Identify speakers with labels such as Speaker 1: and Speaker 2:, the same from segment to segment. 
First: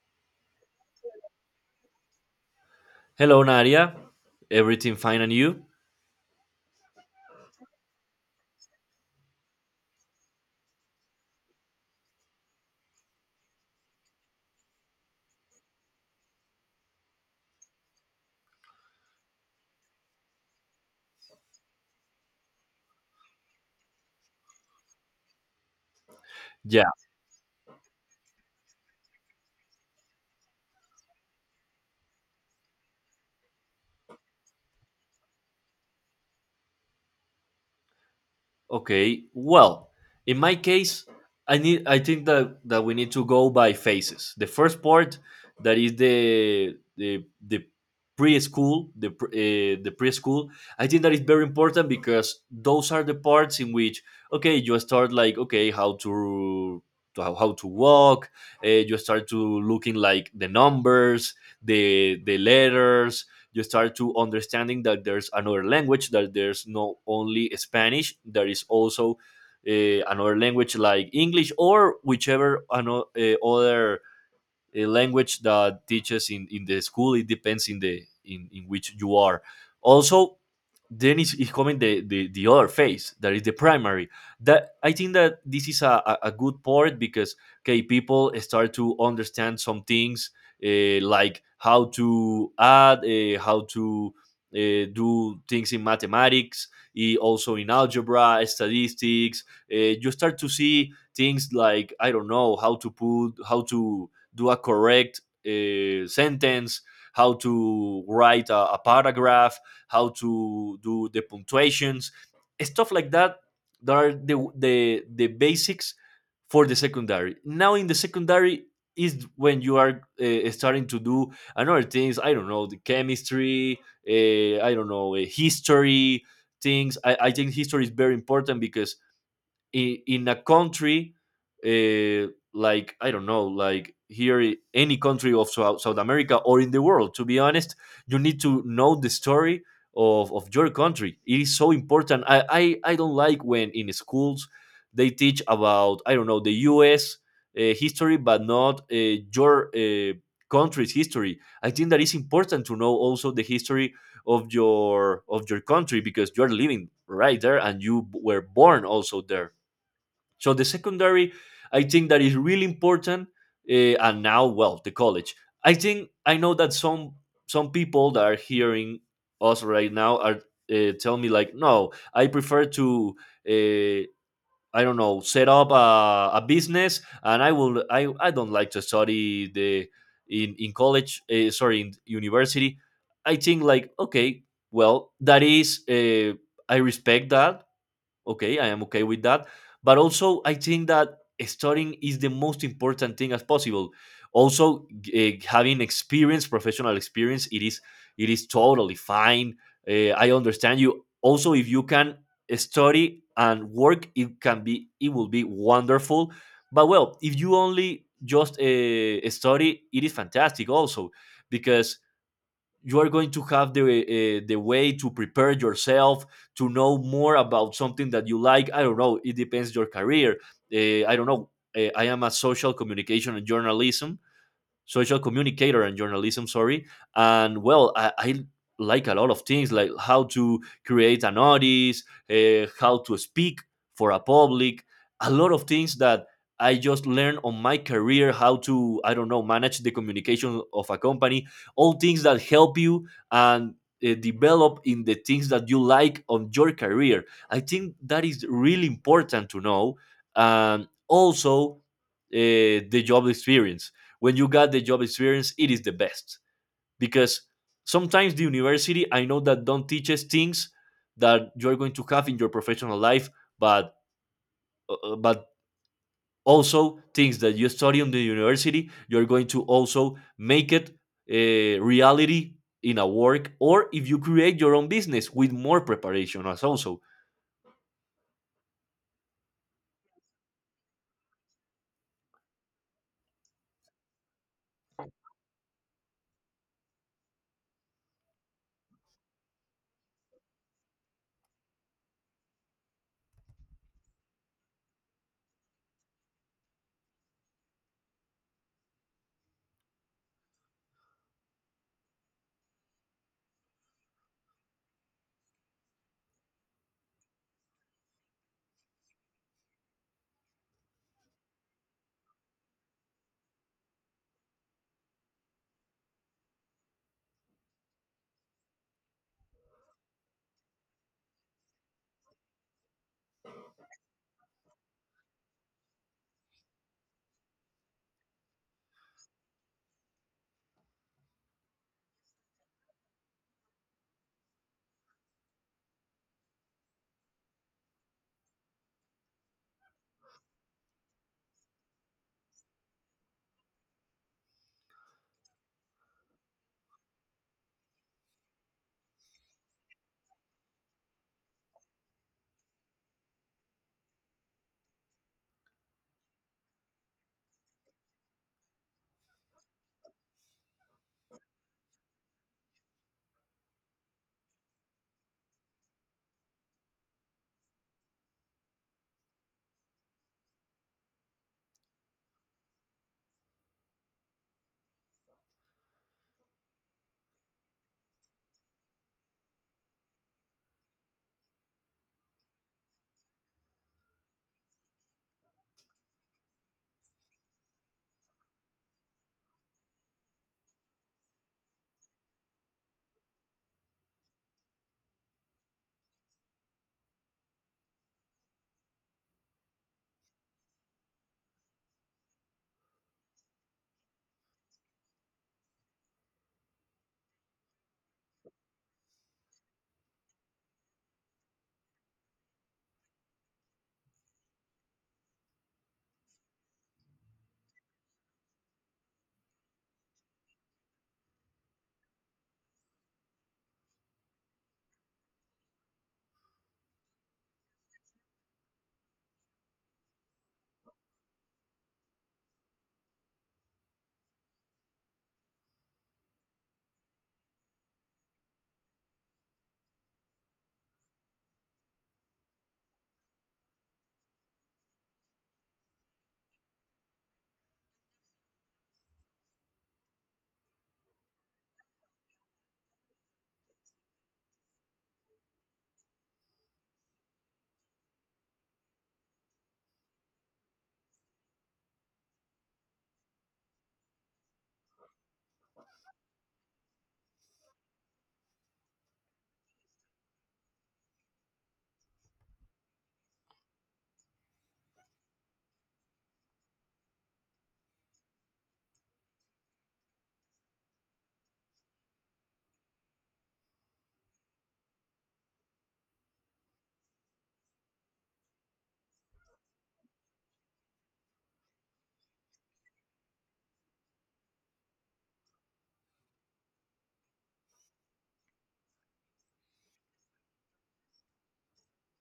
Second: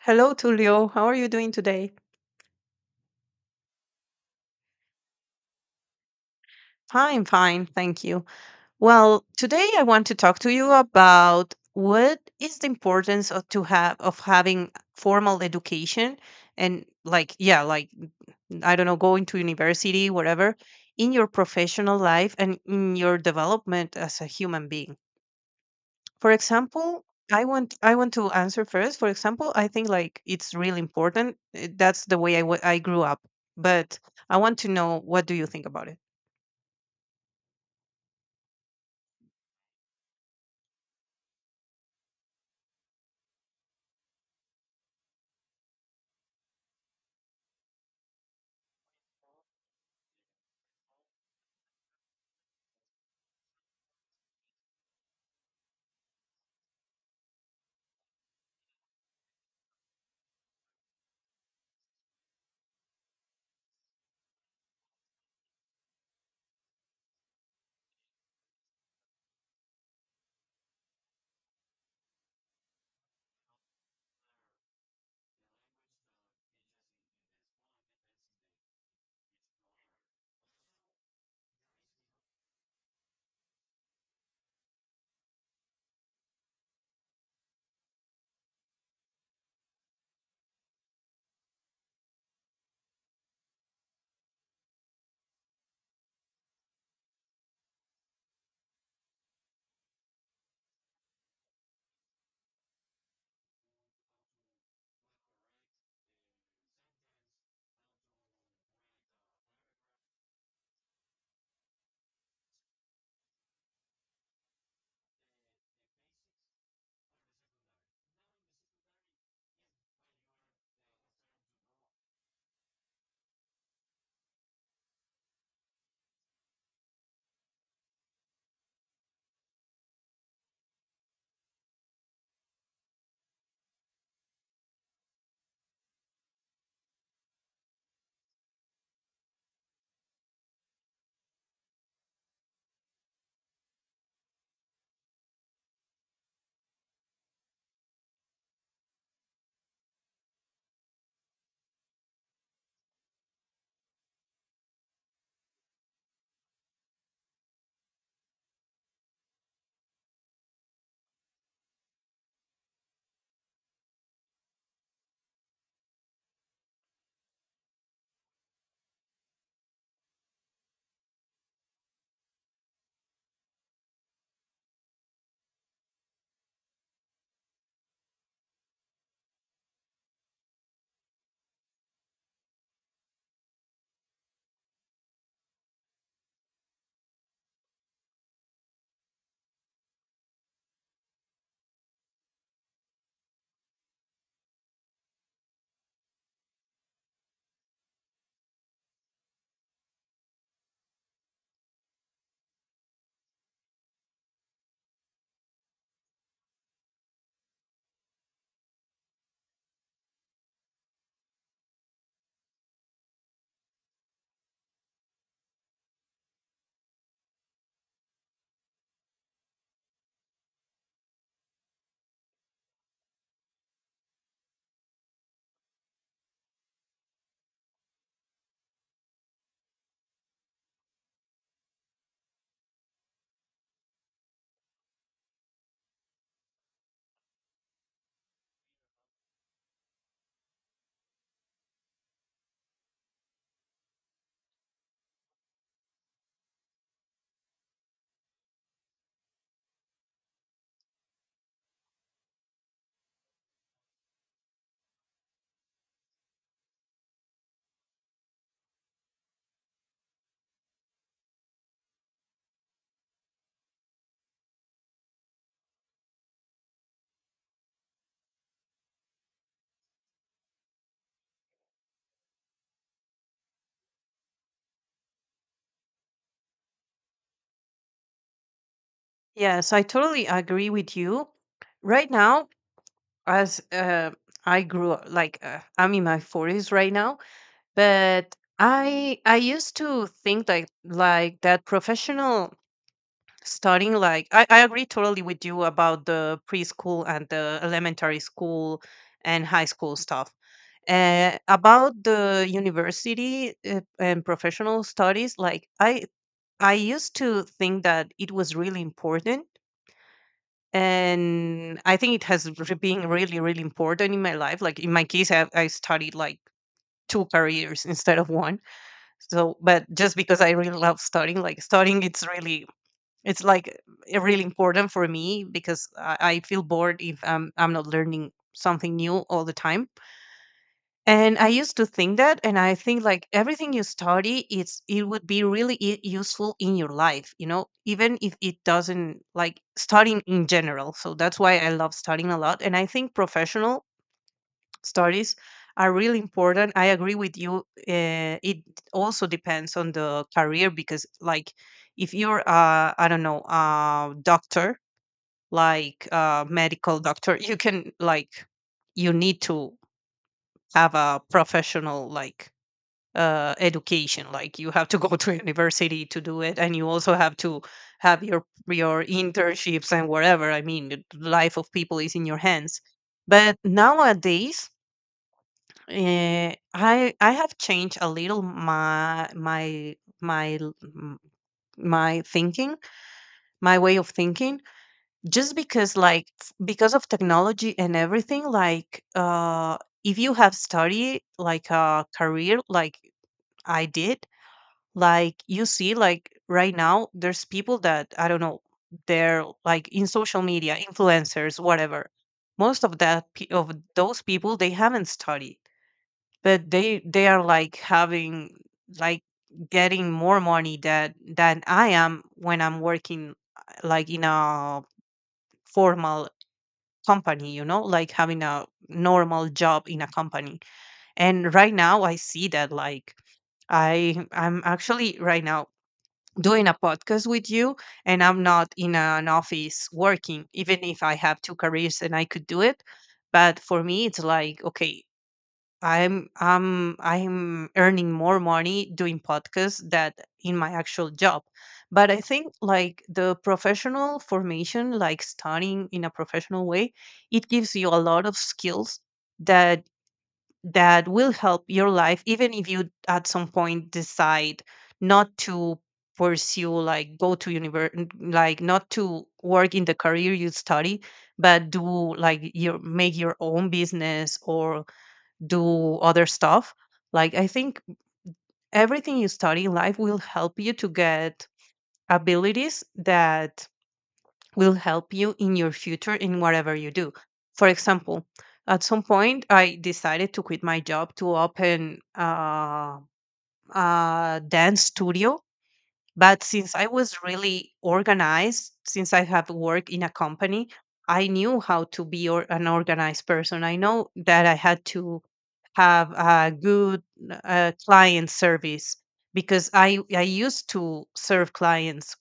Speaker 1: Hello, Tulio. How are you doing today?
Speaker 2: Hello, Nadia. Everything fine and you?
Speaker 1: Fine, fine. Thank you. Well, today I want to talk to you about what is the importance of to have of having formal education and like yeah, like I don't know, going to university, whatever, in your professional life and in your development as a human being. For
Speaker 2: Yeah,
Speaker 1: example, I want to answer first. For example, I think like it's really important. That's the way I grew up. But I want to know what do you think about it?
Speaker 2: okay. Well, in my case, I think that we need to go by phases. The first part, that is the the preschool, the preschool. I think that is very important because those are the parts in which, okay, you start like, okay, how to how to walk, you start to looking like the numbers, the letters. You start to understanding that there's another language, that there's not only Spanish, there is also another language like English, or whichever other language that teaches in the school. It depends in the in which you are. Also, then he's coming the other phase, that is the primary, that I think that this is a, a good part because, okay, people start to understand some things, like how to add, how to do things in mathematics, also in algebra, statistics. You start to see things like, I don't know, how to put how to do a correct sentence, how to write a, paragraph, how to do the punctuations, stuff like that. That are the the basics for the secondary. Now in the secondary is when you are starting to do another things. I don't know, the chemistry. I don't know, history things. I think history is very important because in a country, uh, like I don't know, like here, any country of South America or in the world. To be honest, you need to know the story of your country. It is so important. I I don't like when in schools they teach about, I don't know, the U.S. History, but not your country's history. I think that is important to know also the history of your country, because you are living right there and you were born also there. So the secondary, I think that is really important. And now, well, the college. I think, I know that some people that are hearing us right now are tell me like, no, I prefer to. Uh, I don't know, set up a, business, and I will. I don't like to study the in college. Sorry, in university. I think like, okay, well, that is. I respect that. Okay, I am okay with that. But also, I think that studying is the most important thing as possible. Also, having experience, professional experience, it is totally fine. I understand you. Also, if you can study and work, it can be it will be wonderful. But well, if you only just study, it is fantastic also, because you are going to have the way to prepare yourself, to know more about something that you like. I don't know, it depends your career. I don't know I am a social communication and journalism, social communicator and journalism, sorry. And well, I like a lot of things, like how to create an audience, how to speak for a public, a lot of things that I just learned on my career, how to, I don't know, manage the communication of a company, all things that help you, and develop in the things that you like on your career. I think that is really important to know. And also the job experience, when you got the job experience, it is the best, because sometimes the university, I know that, don't teaches things that you're going to have in your professional life, but but also things that you study in the university, you're going to also make it a reality in a work, or if you create your own business with more preparation as also.
Speaker 1: Yes, I totally agree with you. Right now, as I grew up, I'm in my 40s right now. But I used to think like that professional studying like I agree totally with you about the preschool and the elementary school and high school stuff, about the university and professional studies like I used to think that it was really important. And I think it has been really really important in my life. Like in my case, I studied like two careers instead of one. So, but just because I really love studying, like studying, it's really, it's like really important for me because I feel bored if I'm not learning something new all the time. And I used to think that, and I think like everything you study, it would be really useful in your life, you know, even if it doesn't, like studying in general. So that's why I love studying a lot. And I think professional studies are really important. I agree with you. It also depends on the career because, like, if you're, I don't know, a doctor, like a medical doctor, you can, like, you need to have a professional, like, education. Like, you have to go to university to do it, and you also have to have your internships and whatever. I mean, the life of people is in your hands. But nowadays, I have changed a little my thinking, my way of thinking, just because because of technology and everything. Like, if you have study like a career, like I did, like you see, like right now, there's people that I don't know, they're like in social media, influencers, whatever. Most of those people, they haven't studied, but they are like having, like, getting more money that than I am when I'm working like in a formal company, you know, like having a normal job in a company. And right now I see that like I'm actually right now doing a podcast with you, and I'm not in an office working, even if I have two careers and I could do it. But for me, it's like, okay, I'm earning more money doing podcasts than in my actual job. But I think like the professional formation, like studying in a professional way, it gives you a lot of skills that that will help your life, even if you at some point decide not to pursue, like go to university, like not to work in the career you study, but do like your, make your own business or do other stuff. Like I think everything you study in life will help you to get abilities that will help you in your future in whatever you do. For example, at some point I decided to quit my job to open a dance studio, but since I was really organized, since I have worked in a company, I knew how to be or, an organized person. I know that I had to have a good client service because I used to serve clients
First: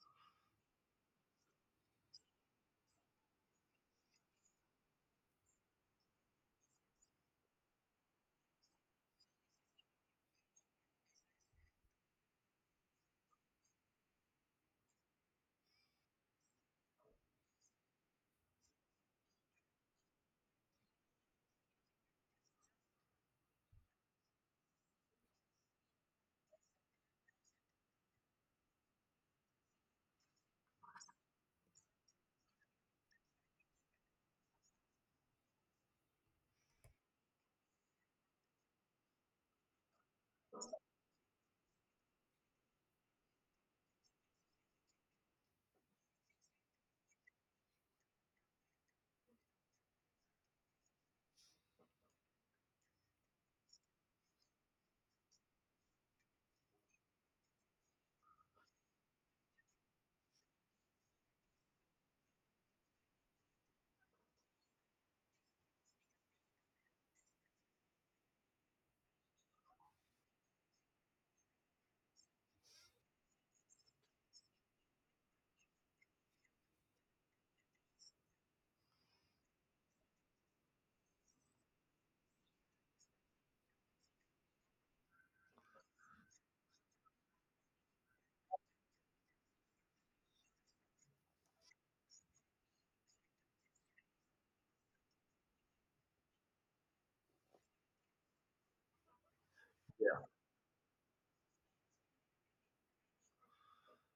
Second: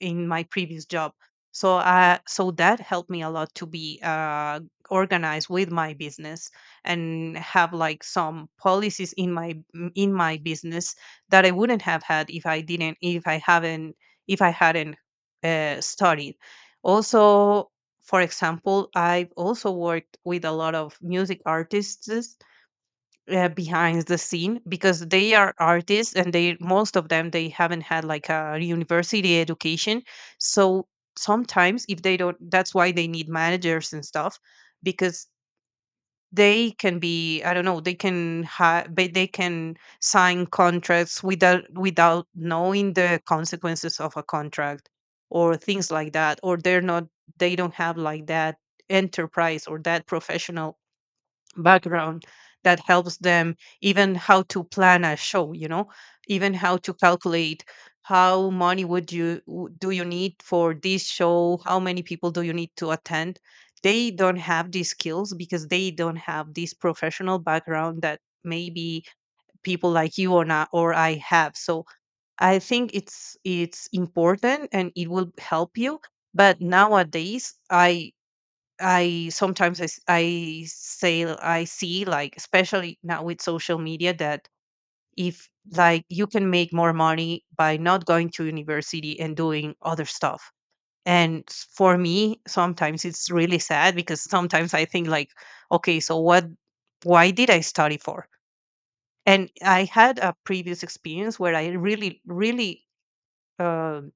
Speaker 1: in my previous job. So that helped me a lot to be organized with my business and have like some policies in my business that I wouldn't have had if I didn't, if I haven't, if I hadn't studied. Also, for example, I've also worked with a lot of music artists behind the scene because they are artists and they, most of them, they haven't had like a university education. So sometimes if they don't, that's why they need managers and stuff because they can be, I don't know, they can sign contracts without without knowing the consequences of a contract or things like that, or they're not, they don't have like that enterprise or that professional background that helps them, even how to plan a show, you know, even how to calculate how money would do you need for this show, how many people do you need to attend. They don't have these skills because they don't have this professional background that maybe people like you or not, or I have. So I think it's important and it will help you. But nowadays I sometimes I say, I see like, especially now with social media, that if, like, you can make more money by not going to university and doing other stuff. And for me, sometimes it's really sad because sometimes I think like, okay, so what, why did I study for? And I had a previous experience where I really, really um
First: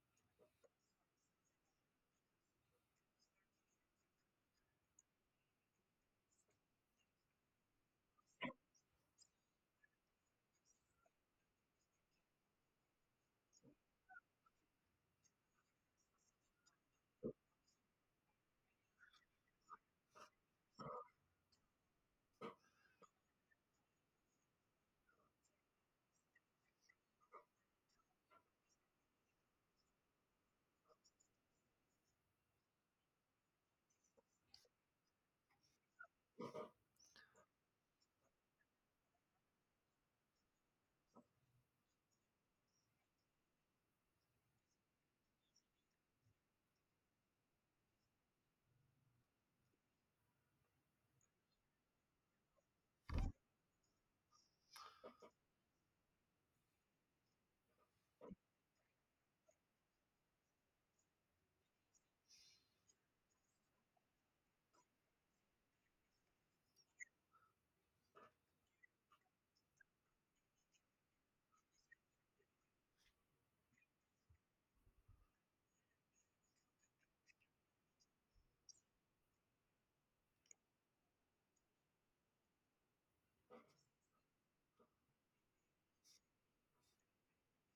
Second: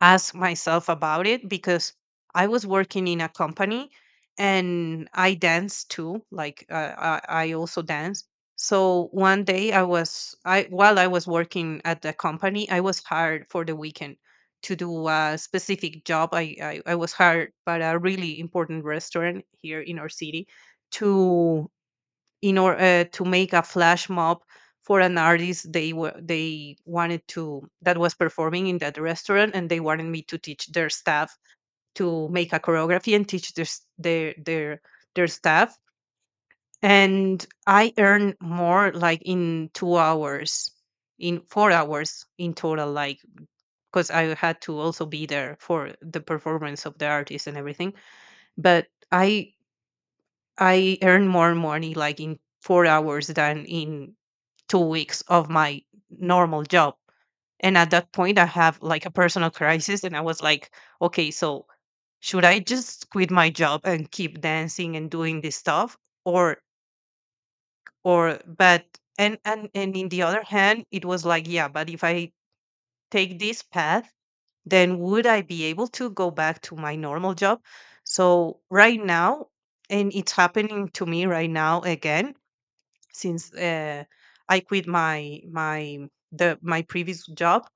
Speaker 1: ask myself about it, because I was working in a company and I dance too. Like I also dance. So one day I, while I was working at the company, I was hired for the weekend to do a specific job. I was hired by a really important restaurant here in our city to, in order to make a flash mob for an artist they were, they wanted to, that was performing in that restaurant, and they wanted me to teach their staff to make a choreography and teach their staff. And I earned more like in 2 hours in 4 hours in total, like, because I had to also be there for the performance of the artist and everything. But I earn more money like in 4 hours than in 2 weeks of my normal job. And at that point, I have like a personal crisis, and I was like, okay, so should I just quit my job and keep dancing and doing this stuff, or or but, and in the other hand, it was like, yeah, but if I take this path, then would I be able to go back to my normal job? So right now, and it's happening to me right now again, since I quit my previous job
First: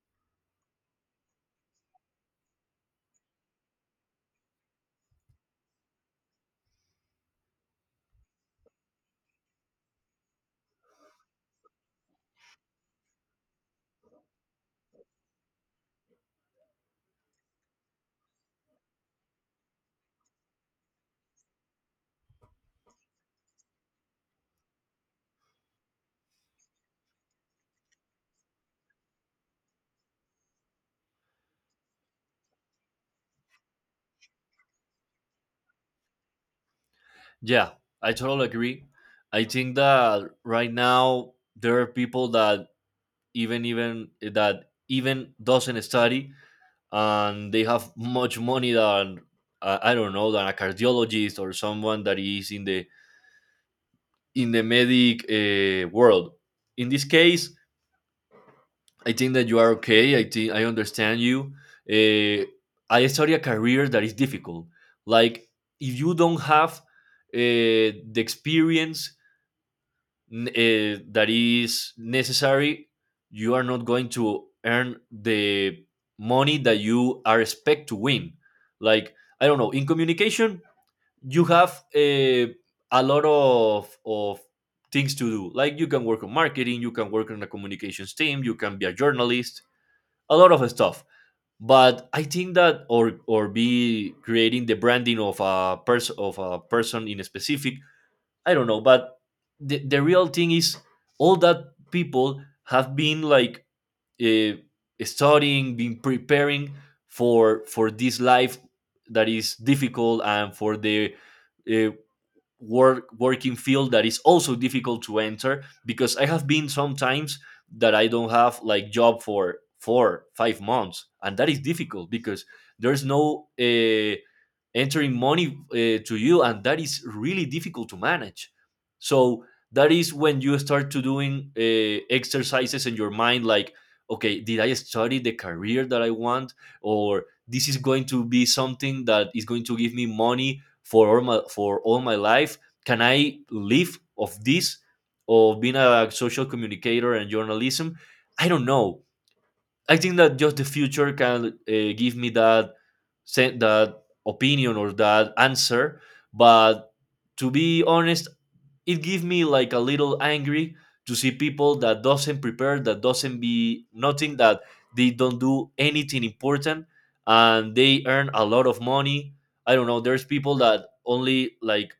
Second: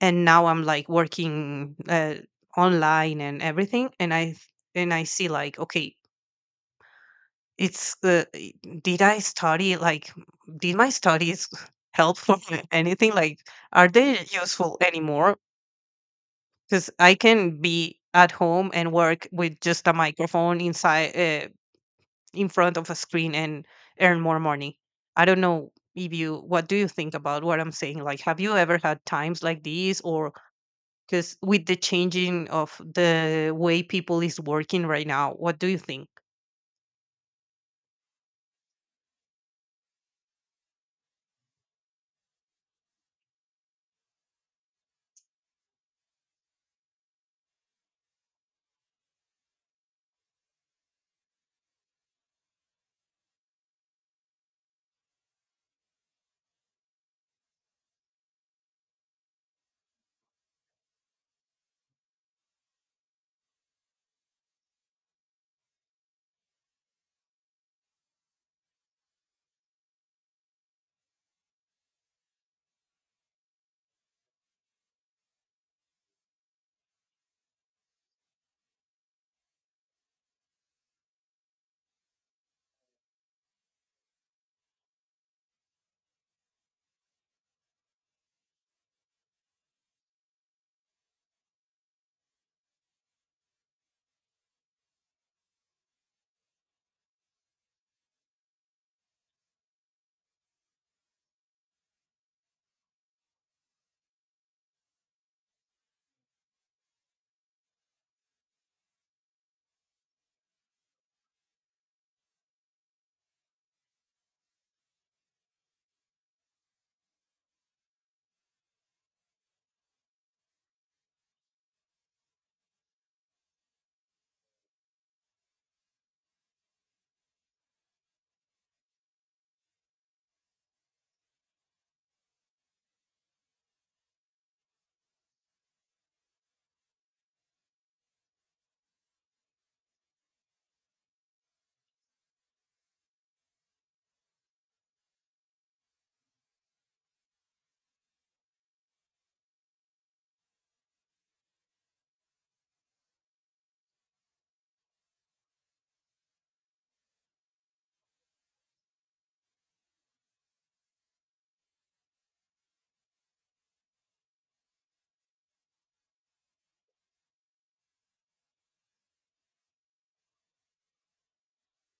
Speaker 1: and now I'm like working online and everything. And and I see like, okay, it's uh, i- did I study, like, did my studies help for anything, like, are they useful anymore, because I can be at home and work with just a microphone inside, in front of a screen, and earn more money. I don't know if you, what do you think about what I'm saying? Like, have you ever had times like these, or because with the changing of the way people is working right now, what do you think?
Speaker 2: Yeah, I totally agree. I think that right now there are people that even that even doesn't study, and they have much money than, I don't know, than a cardiologist or someone that is in the medic world. In this case, I think that you are okay. I think I understand you. Uh, I study a career that is difficult. Like if you don't have the experience that is necessary, you are not going to earn the money that you are expect to win. Like I don't know, in communication, you have a lot of things to do. Like you can work on marketing, you can work on a communications team, you can be a journalist, a lot of stuff. But I think that, or be creating the branding of a person, of a person in a specific, I don't know. But the real thing is, all that people have been like uh, studying, been preparing for this life that is difficult, and for the uh, work working field, that is also difficult to enter, because I have been sometimes that I don't have like job for 4 5 months, and that is difficult because there's no entering money to you, and that is really difficult to manage. So that is when you start to doing exercises in your mind, like okay, did I study the career that I want, or this is going to be something that is going to give me money for all my life? Can I live of this, of being a social communicator and journalism? I don't know. I think that just the future can give me that that opinion, or that answer. But to be honest, it gives me like a little angry, to see people that doesn't prepare, that doesn't be nothing, that they don't do anything important, and they earn a lot of money. I don't know, there's people that only, like,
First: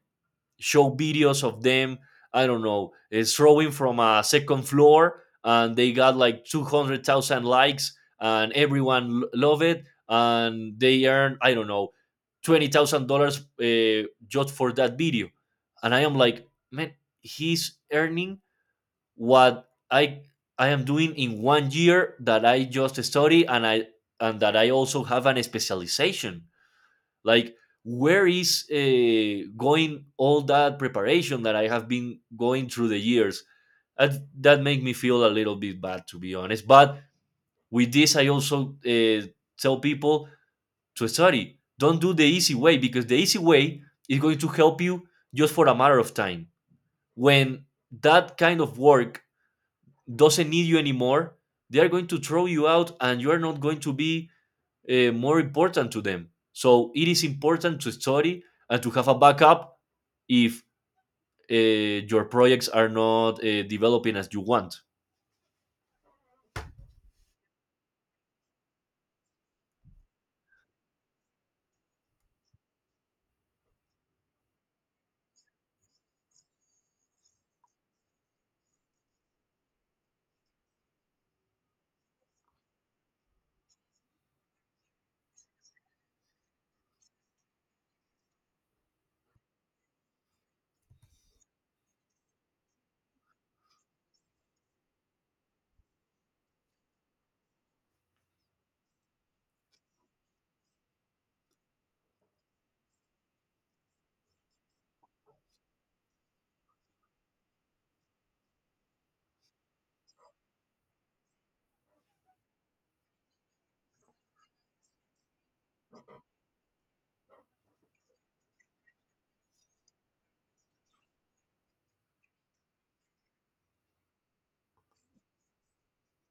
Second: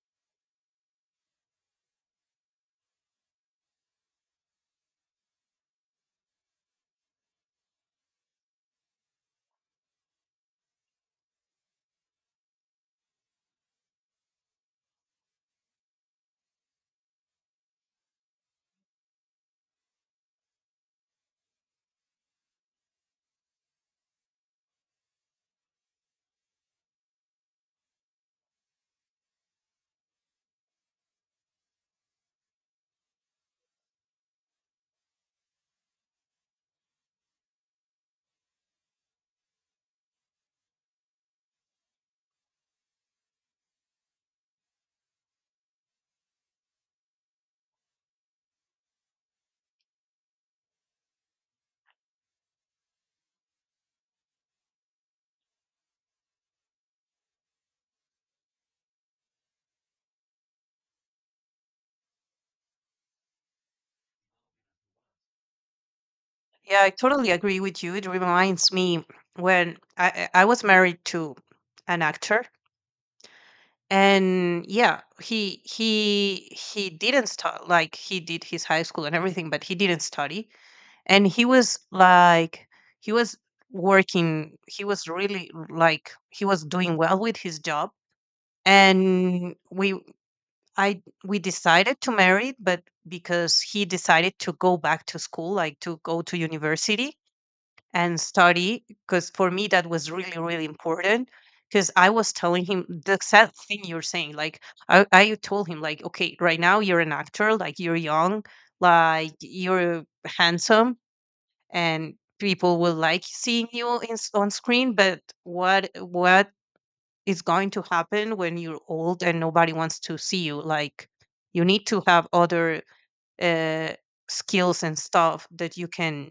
Speaker 2: show videos of them, I don't know, throwing from a second floor, and they got like 200,000 likes, and everyone love it, and they earn, I don't know, $20,000 just for that video. And I am like, man, he's earning what I I am doing in 1 year, that I just study, and I and that I also have an specialization. Like, where is going all that preparation that I have been going through the years? That, that make me feel a little bit bad, to be honest. But with this, I also tell people to study. Don't do the easy way, because the easy way is going to help you just for a matter of time. When that kind of work doesn't need you anymore, they are going to throw you out, and you are not going to be more important to them. So it is important to study, and to have a backup if your projects are not developing as you want.
Speaker 1: Yeah, I totally agree with you. It reminds me when I was married to an actor, and yeah, he didn't like he did his high school and everything, but he didn't study. And he was like, he was working, he was really like, he was doing well with his job, and we decided to marry, but because he decided to go back to school, like to go to university, and study, because for me that was really really important, because I was telling him the sad thing you're saying, like, I told him like, okay, right now you're an actor, like you're young, like you're handsome, and people will like seeing you in, on screen, but what is going to happen when you're old and nobody wants to see you, like, you need to have other uh, skills and stuff that you can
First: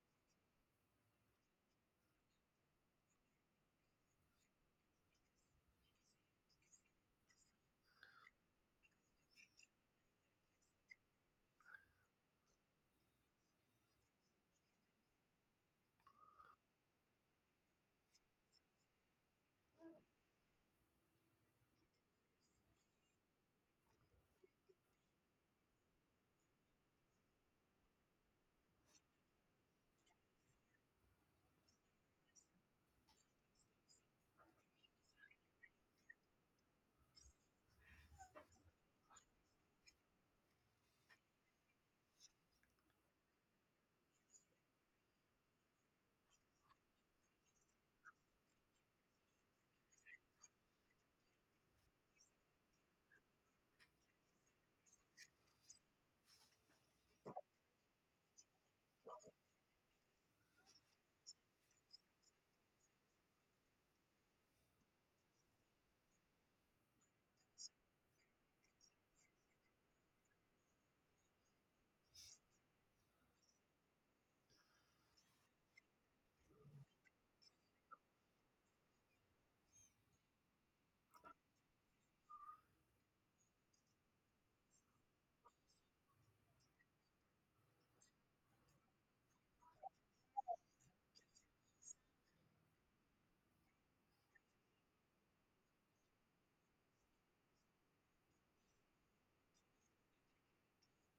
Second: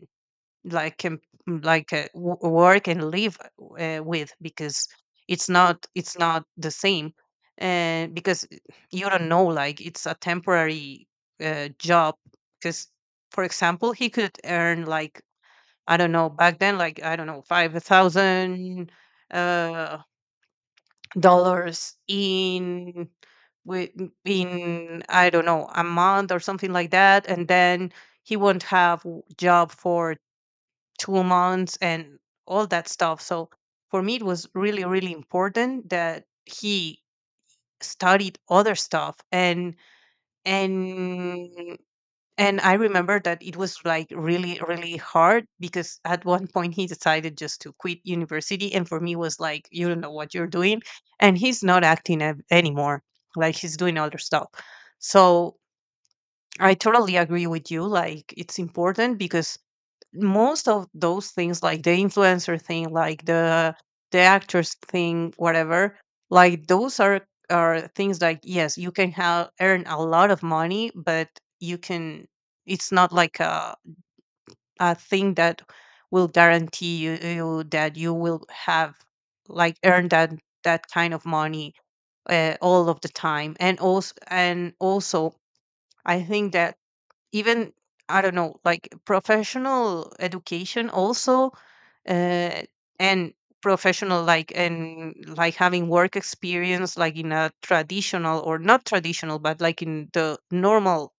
Speaker 1: like can like work and live with, because it's not, it's not the same, and because you don't know, like it's a temporary job, because for example he could earn like, I don't know, back then, like, I don't know, 5,000 uh, dollars in with in, I don't know, a month or something like that, and then he won't have job for 2 months, and all that stuff. So for me, it was really really important that he studied other stuff. And and and I remember that it was like really, really hard because at one point he decided just to quit university. And for me was like, you don't know what you're doing. And he's not anymore. Like he's doing other stuff. So I totally agree with you. Like it's important because most of those things like the influencer thing like the actors thing whatever like those are things like yes you can have earn a lot of money, but you can it's not like a thing that will guarantee you that you will have like earn that kind of money all of the time. And also I think that, even, I don't know, like professional education also, uh, and professional, like, and like having work experience, like in a traditional or not traditional, but like in the normal,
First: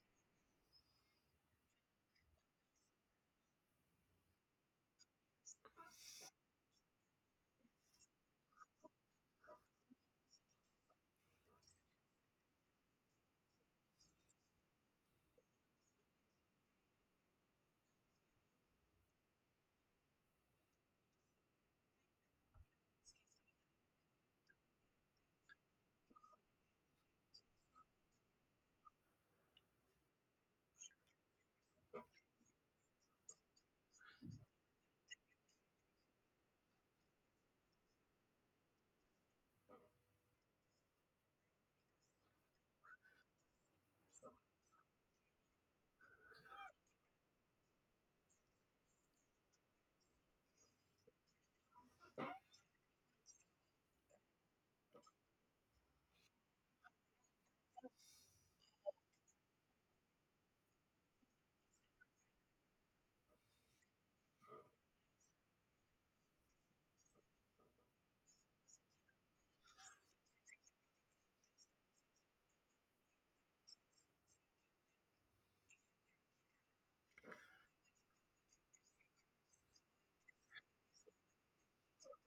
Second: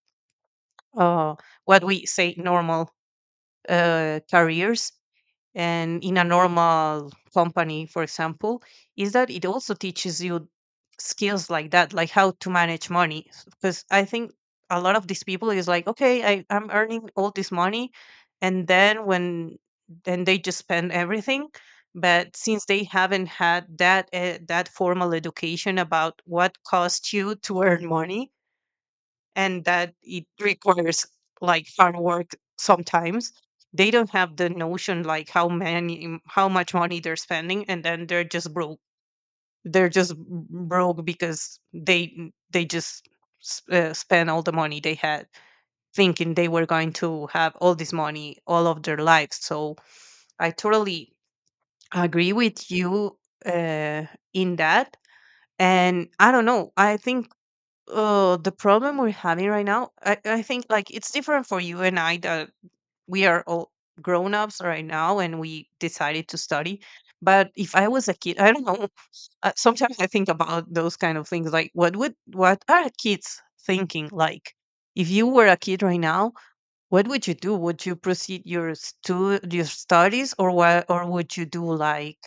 Speaker 1: uh what we say normal, careers, and in a normal company, for example, is that it also teaches you skills like that, like how to manage money. Because I think a lot of these people is like, okay, I'm earning all this money, and then they just spend everything. But since they haven't had that that formal education about what costs you to earn money, and that it requires like hard work sometimes, they don't have the notion like how much money they're spending, and then they're just broke. They're just Broke because they just spent all the money they had, thinking they were going to have all this money all of their lives. So I totally agree with you, uh, in that. And I don't know, I think the problem we're having right now, I think, like, it's different for you and I, that we are all grown-ups right now and we decided to study. But if I was a kid I don't know. Uh, sometimes I think about those kind of things, like what are kids thinking, like, if you were a kid right now, what would you do? Would you proceed your your studies or what, or would you do like,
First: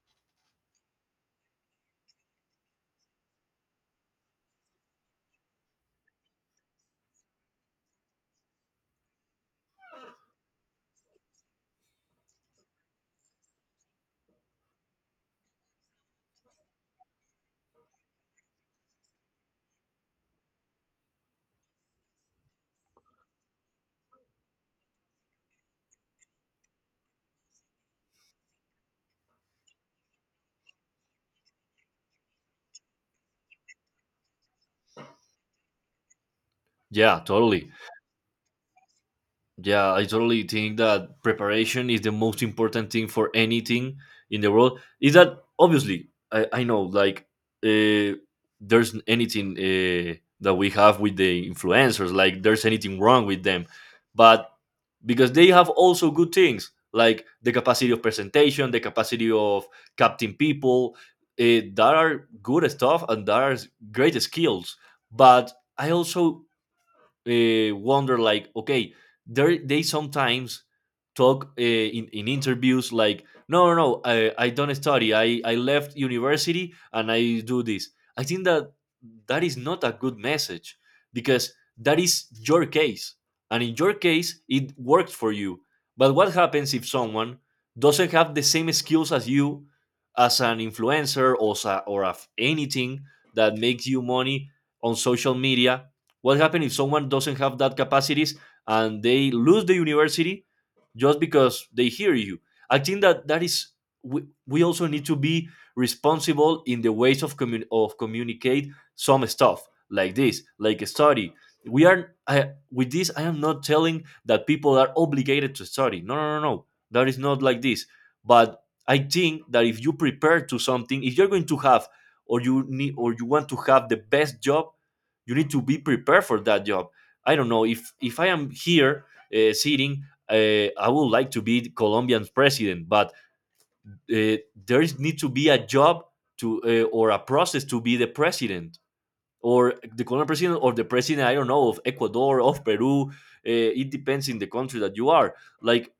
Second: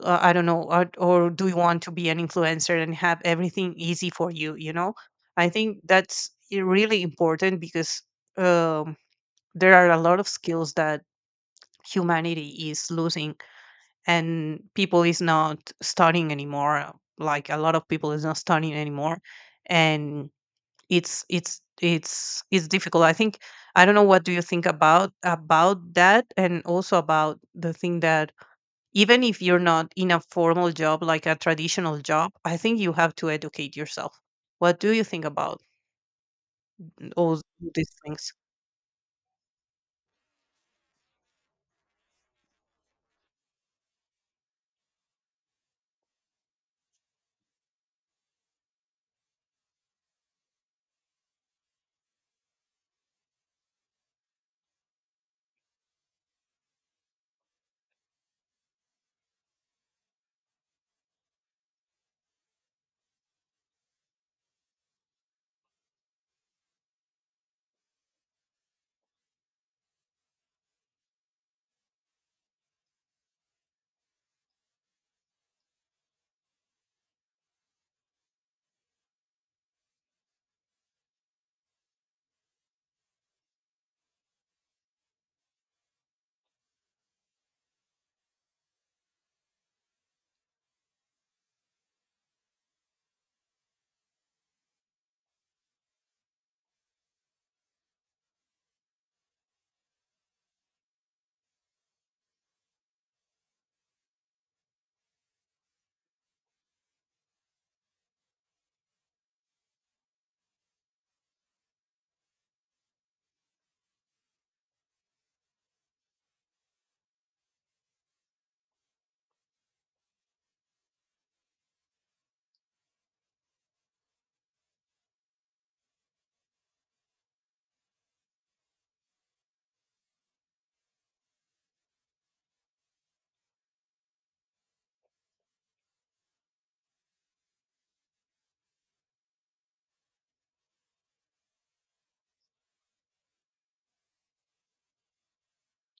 Speaker 1: I don't know, or do you want to be an influencer and have everything easy for you, you know? I think that's really important because, um, there are a lot of skills that humanity is losing, and people is not studying anymore. Like a lot of people is not studying anymore. And it's difficult, I think. I don't know, what do you think about that? And also about the thing that, even if you're not in a formal job, like a traditional job, I think you have to educate yourself. What do you think about
Speaker 2: Yeah,
Speaker 1: all
Speaker 2: totally.
Speaker 1: these things?
Speaker 2: Yeah, I totally think that preparation is the most important thing for anything in the world. Is that obviously? I know like uh, there's anything that we have with the influencers. Like there's anything wrong with them, but because they have also good things, like the capacity of presentation, the capacity of capting people. That are good stuff, and that are great skills. But I also wonder like, okay, there they sometimes talk in interviews like, no no no, I don't study, I left university and I do this. I think that that is not a good message, because that is your case, and in your case it worked for you. But what happens if someone doesn't have the same skills as you, as an influencer, or, or of anything that makes you money on social media? What happens if someone doesn't have that capacities, and they lose the university just because they hear you? I think that that is, we also need to be responsible in the ways of of communicate some stuff like this, like a study. With this, I am not telling that people are obligated to study. No, no, no, no. That is not like this. But I think that if you prepare to something, if you're going to have or you need or you want to have the best job, you need to be prepared for that job. I don't know if I am here, sitting. uh, I would like to be Colombian president, but uh, there is need to be a job, to or a process to be the president, or the Colombian president, or the president, I don't know, of Ecuador, of Peru. It depends in the country that you are. Like,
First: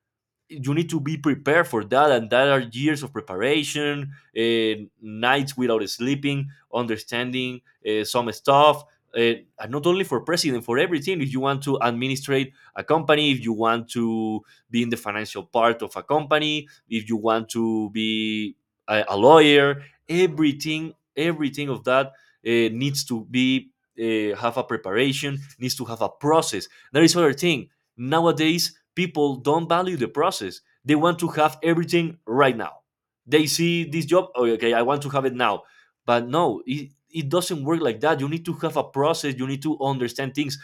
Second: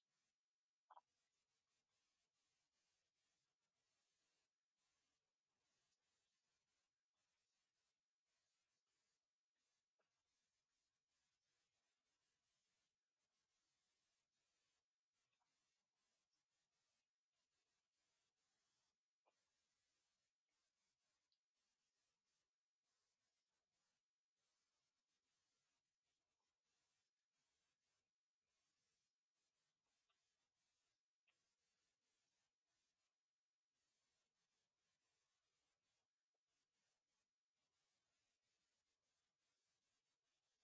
Speaker 2: you need to be prepared for that, and that are years of preparation. uh, Nights without sleeping, understanding some stuff. uh, and not only for president, for everything. If you want to administrate a company, if you want to be in the financial part of a company, if you want to be a lawyer, everything of that needs to be have a preparation, needs to have a process. There is other thing. Nowadays people don't value the process. They want to have everything right now. They see this job, oh, okay, I want to have it now. But no, it doesn't work like that. You need to have a process, you need to understand things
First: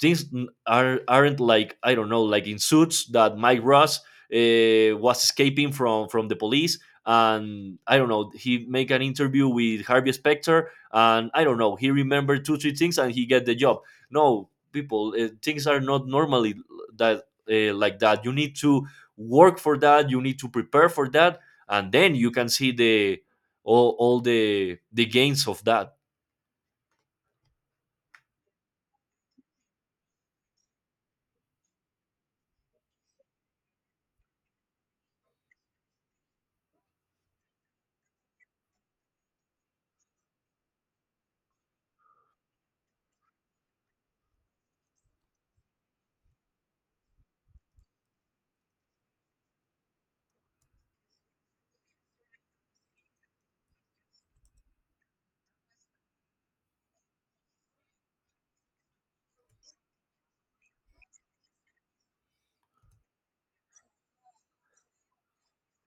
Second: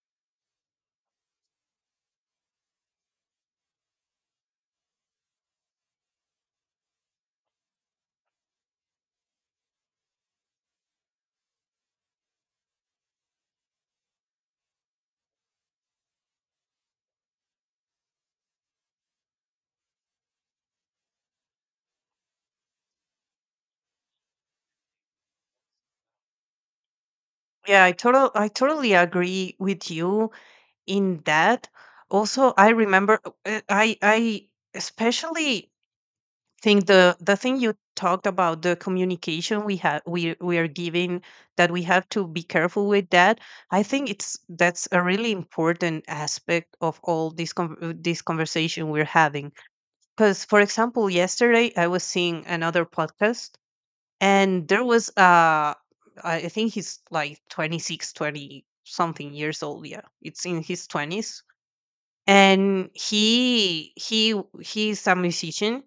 Speaker 2: things are aren't like, I don't know, like in Suits, that Mike Ross was escaping from the police, and I don't know, he make an interview with Harvey Specter, and I don't know, he remembered two three things and he get the job. No, people, things are not normally that like that. You need to work for that. You need to prepare for that, and then you can see the all the gains of that.
Speaker 1: Yeah, I totally agree with you in that. Also I remember, I especially think the thing you talked about, the communication we are giving, that we have to be careful with that. I think it's that's a really important aspect of all this this conversation we're having. Because, for example, yesterday I was seeing another podcast, and there was, I think he's like 26, twenty something years old. Yeah, it's in his 20s. And he's a musician,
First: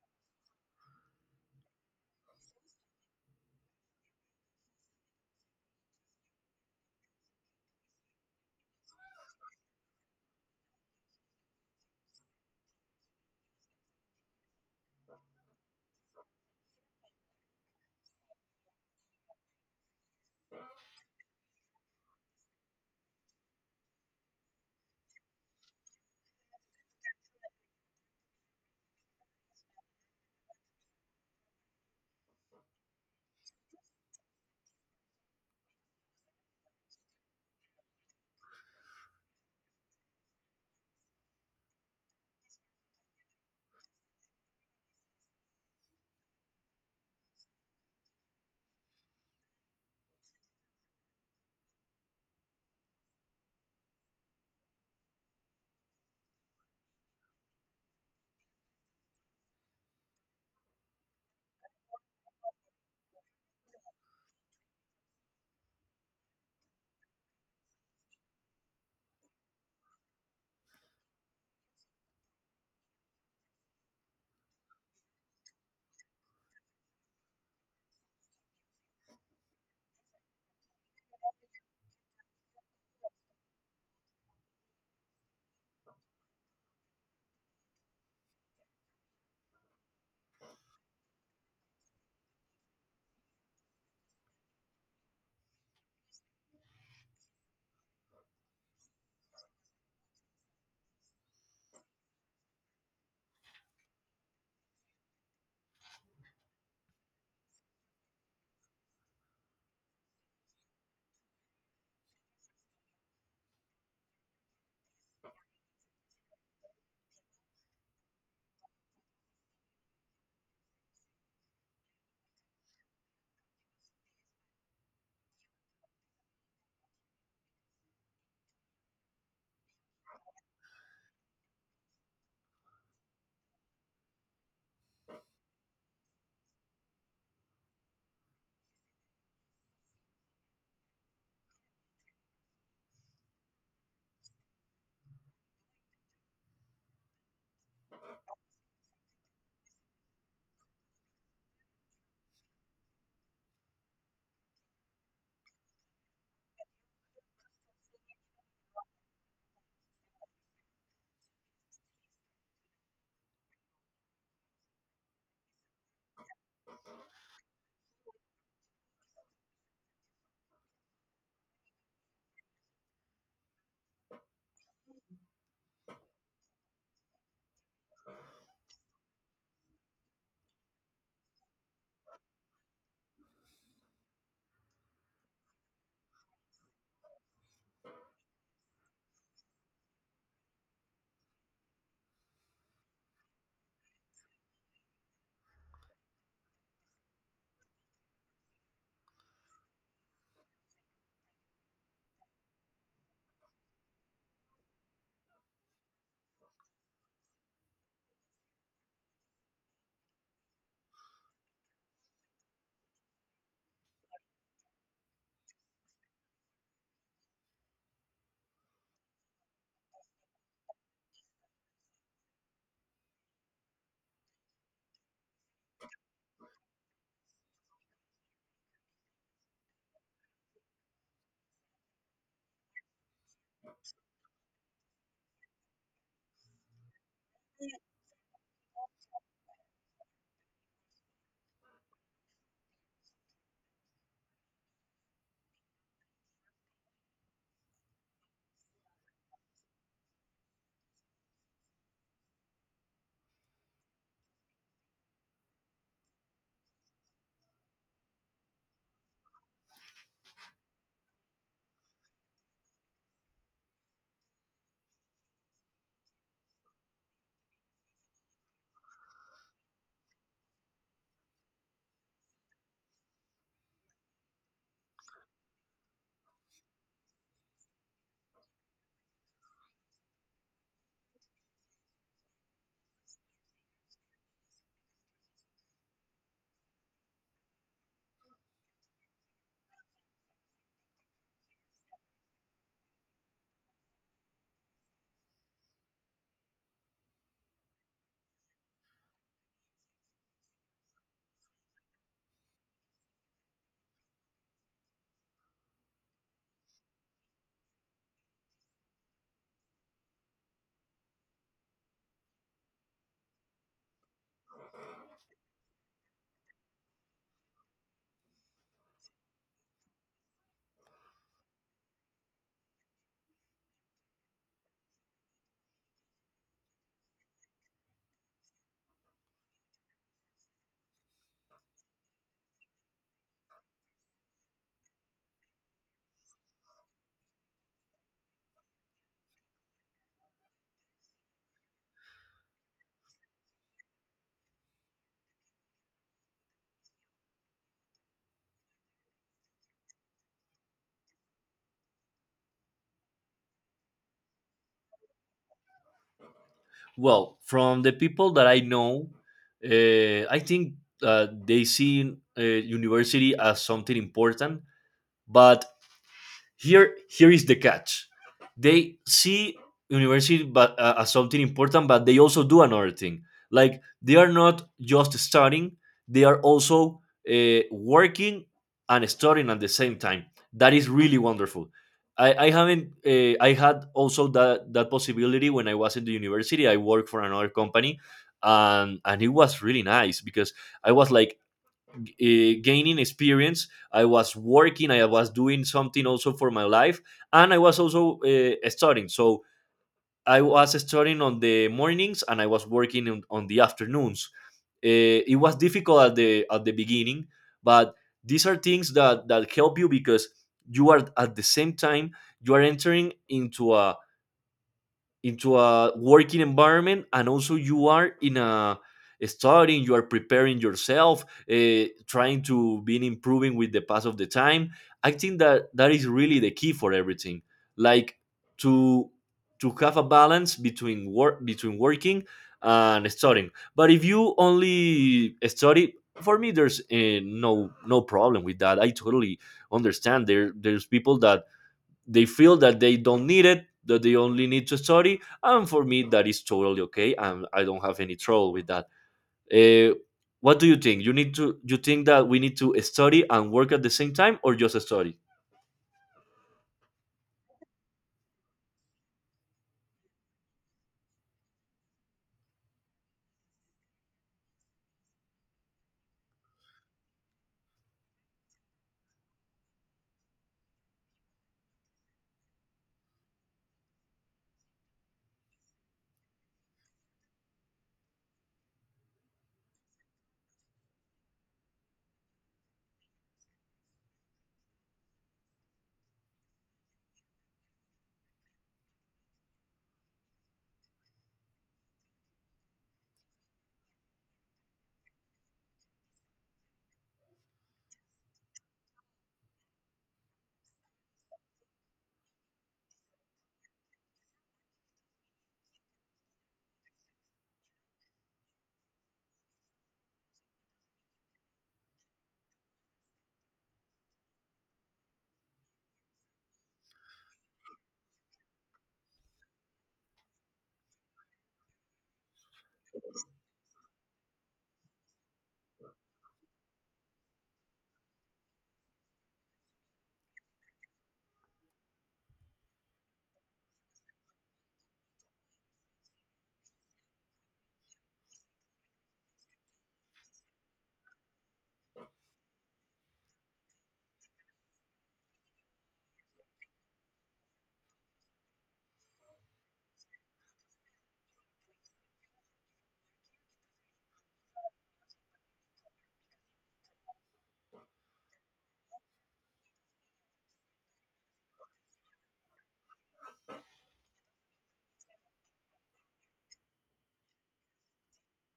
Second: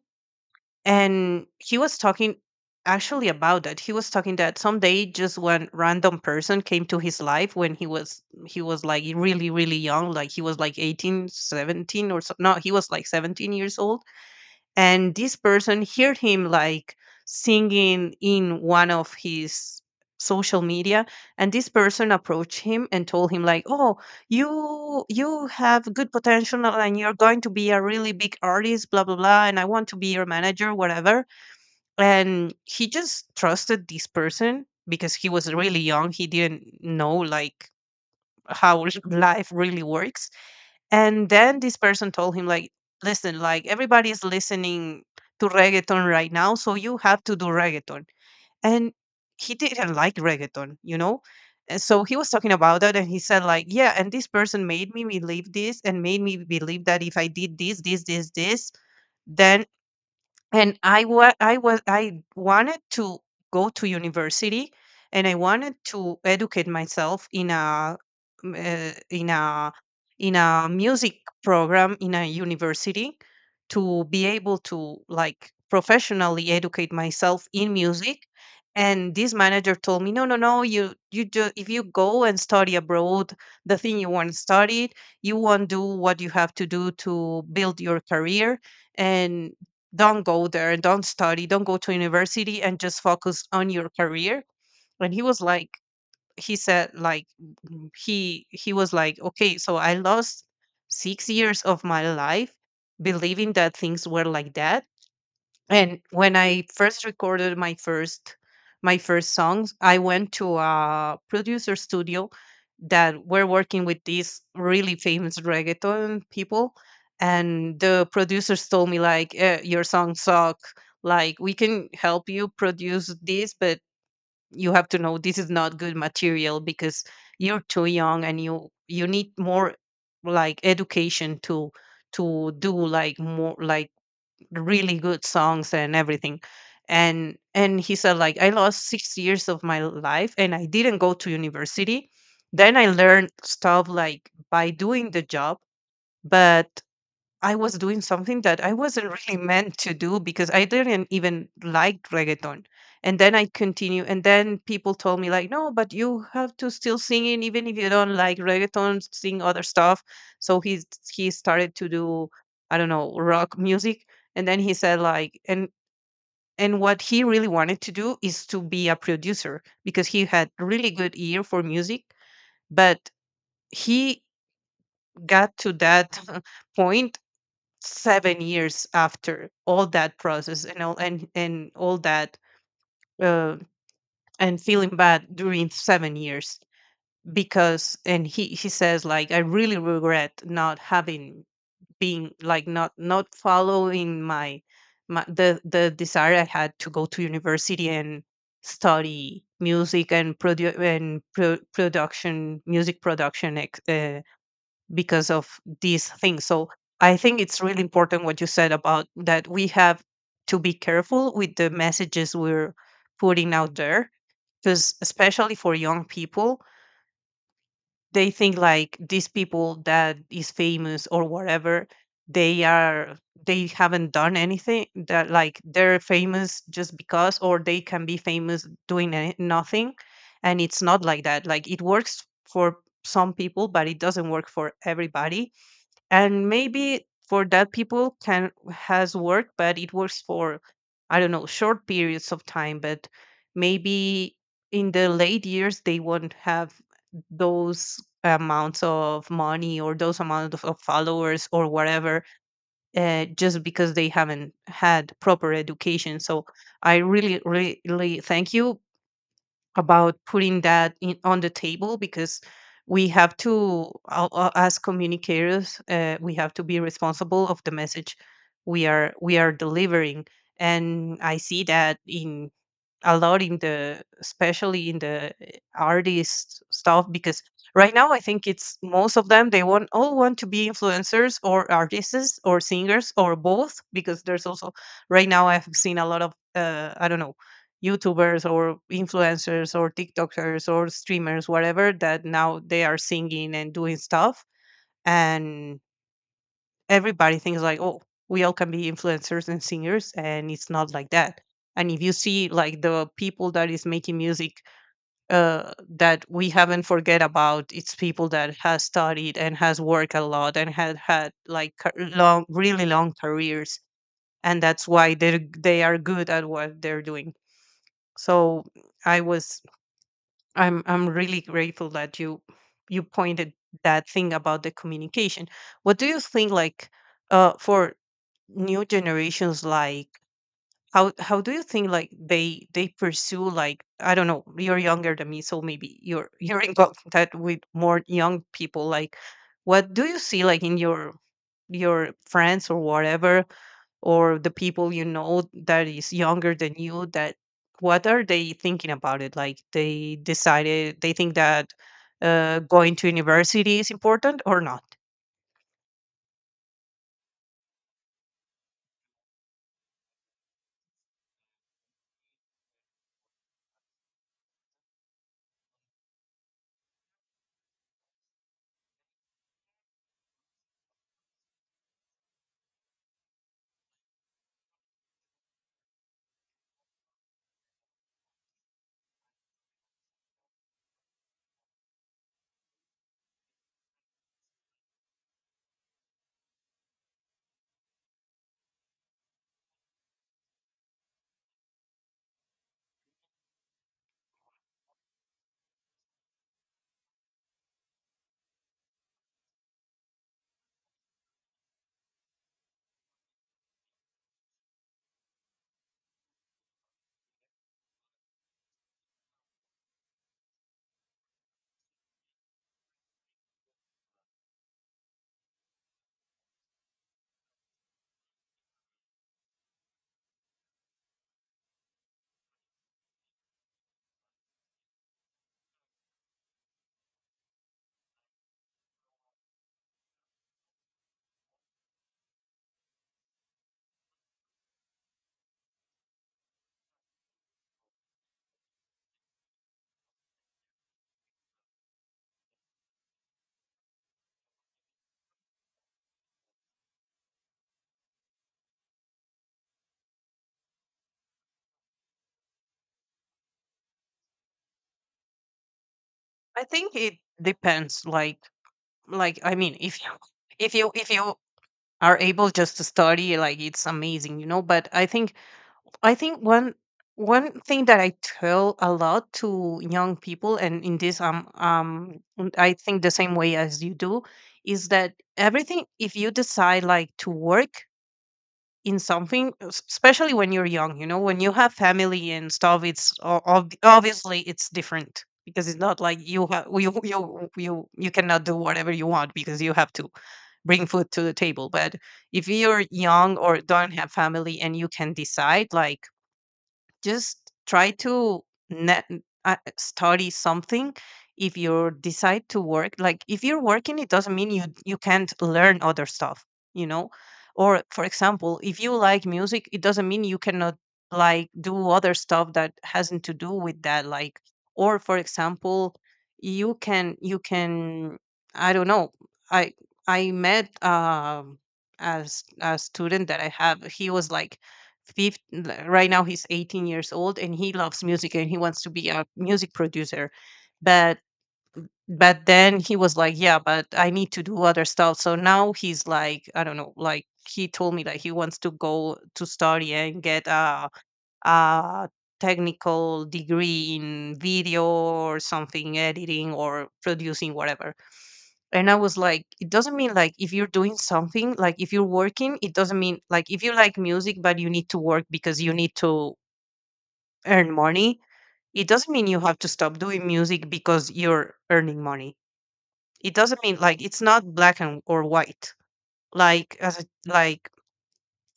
Speaker 1: and he was talking actually about that. He was talking that someday just one random person came to his life when he was like really, really young. Like he was like 18, 17, or so. No, he was like 17 years old, and this person heard him like singing in one of his social media. And this person approached him and told him like, oh, you have good potential and you're going to be a really big artist, blah blah blah, and I want to be your manager, whatever. And he just trusted this person because he was really young, he didn't know like how life really works. And then this person told him, like, listen, like everybody is listening to reggaeton right now, so you have to do reggaeton. And he didn't like reggaeton, you know? And so he was talking about that and he said, like, yeah, and this person made me believe this and made me believe that if I did this, this, this, this, then, and I wanted to go to university, and I wanted to educate myself in a m- uh, in a in a music program in a university, to be able to like professionally educate myself in music. And this manager told me, no no no, you do, if you go and study abroad the thing you want to study, you won't do what you have to do to build your career. And don't go there, don't study, don't go to university, and just focus on your career. And he was like, he said like, he was like, okay, so I lost 6 years of my life believing that things were like that. And when I first recorded my first songs, I went to a producer studio that were working with these really famous reggaeton people, and the producers told me like, your songs suck. Like we can help you produce this, but you have to know this is not good material because you're too young, and you need more like education to do like more, like, really good songs and everything. And he said like, I lost 6 years of my life and I didn't go to university. Then I learned stuff like by doing the job, but I was doing something that I wasn't really meant to do because I didn't even like reggaeton. And then I continue, and then people told me like, no, but you have to still sing it, even if you don't like reggaeton, sing other stuff. So he started to do, I don't know, rock music. And then he said like, and what he really wanted to do is to be a producer because he had really good ear for music. But he got to that point 7 years after all that process and all and all that, uh, and feeling bad during 7 years. Because, and he says like, I really regret not having being like, not following my the desire I had to go to university and study music, and production, music production, because of these things. So I think it's really important what you said about that we have to be careful with the messages we're putting out there, because, especially for young people, they think like these people that is famous or whatever, they are they haven't done anything, that like they're famous just because, or they can be famous doing nothing. And it's not like that, like it works for some people but it doesn't work for everybody. And maybe for that people can has worked, but it works for, I don't know, short periods of time. But maybe in the late years they won't have those amounts of money, or those amount of followers or whatever, just because they haven't had proper education. So I really really thank you about putting that on the table, because we have to, as communicators, we have to be responsible of the message we are delivering. And I see that in a lot in the, especially in the artist stuff, because right now I think it's most of them, they want, all want to be influencers or artists or singers, or both, because there's also, right now I've seen a lot of, I don't know, youtubers or influencers or tiktokers or streamers, whatever, that now they are singing and doing stuff. And everybody thinks like, oh, we all can be influencers and singers, and it's not like that. And if you see like the people that is making music, that we haven't forget about, it's people that has studied and has worked a lot, and had like long, really long careers. And that's why they are good at what they're doing. So I was I'm really grateful that you pointed that thing about the communication. What do you think, like, for new generations, like, how do you think like they pursue, like, I don't know, you're younger than me, so maybe you're you're in contact with more young people. Like what do you see like in your friends or whatever or the people you know that is younger than you that what are they thinking about it like they decided they think that going to university is important or not?
Speaker 2: Well, from the people that I know, I think they see university as something important, but here, here is the catch. They see university but as something important, but they also do another thing. Like, they are not just studying; they are also working and studying at the same time. That is really wonderful. I haven't. I had also that that possibility when I was in the university. I worked for another company, and it was really nice because I was like, gaining experience. I was working, I was doing something also for my life, and I was also studying. So I was studying on the mornings and I was working on the afternoons. It was difficult at the beginning, but these are things that that help you because you are at the same time, you are entering into a working environment, and also you are in a studying, you are preparing yourself, trying to be improving with the pass of the time. I think that that is really the key for everything. Like, to to have a balance between work, between working and studying. But if you only study, for me there's no no problem with that. I totally understand there there's people that they feel that they don't need it, that they only need to study, and for me that is totally okay and I don't have any trouble with that. uh, what do you think? You need to, you think that we need to study and work at the same time, or just study?
Speaker 1: I think it depends, like like, I mean, if you if you are able just to study, like it's amazing, you know, but I think one thing that I tell a lot to young people, and in this, I think the same way as you do, is that everything. If you decide like to work in something, especially when you're young, you know, when you have family and stuff, it's obviously it's different because it's not like you have you cannot do whatever you want because you have to bring food to the table. But if you're young or don't have family and you can decide, like just try to net, study something. If you decide to work, like if you're working it doesn't mean you can't learn other stuff, you know, or for example if you like music it doesn't mean you cannot like do other stuff that hasn't to do with that, like, or for example you can I don't know, i I met as a student that I have, he was like fif- right now he's 18 years old and he loves music and he wants to be a music producer. but but then he was like, yeah, but I need to do other stuff, so now he's like, I don't know, like he told me that he wants to go to study and get a technical degree in video or something, editing or producing, whatever. And I was like, it doesn't mean, like if you're doing something, like if you're working it doesn't mean, like if you like music but you need to work because you need to earn money, it doesn't mean you have to stop doing music because you're earning money. It doesn't mean like, it's not black and or white. Like as a, like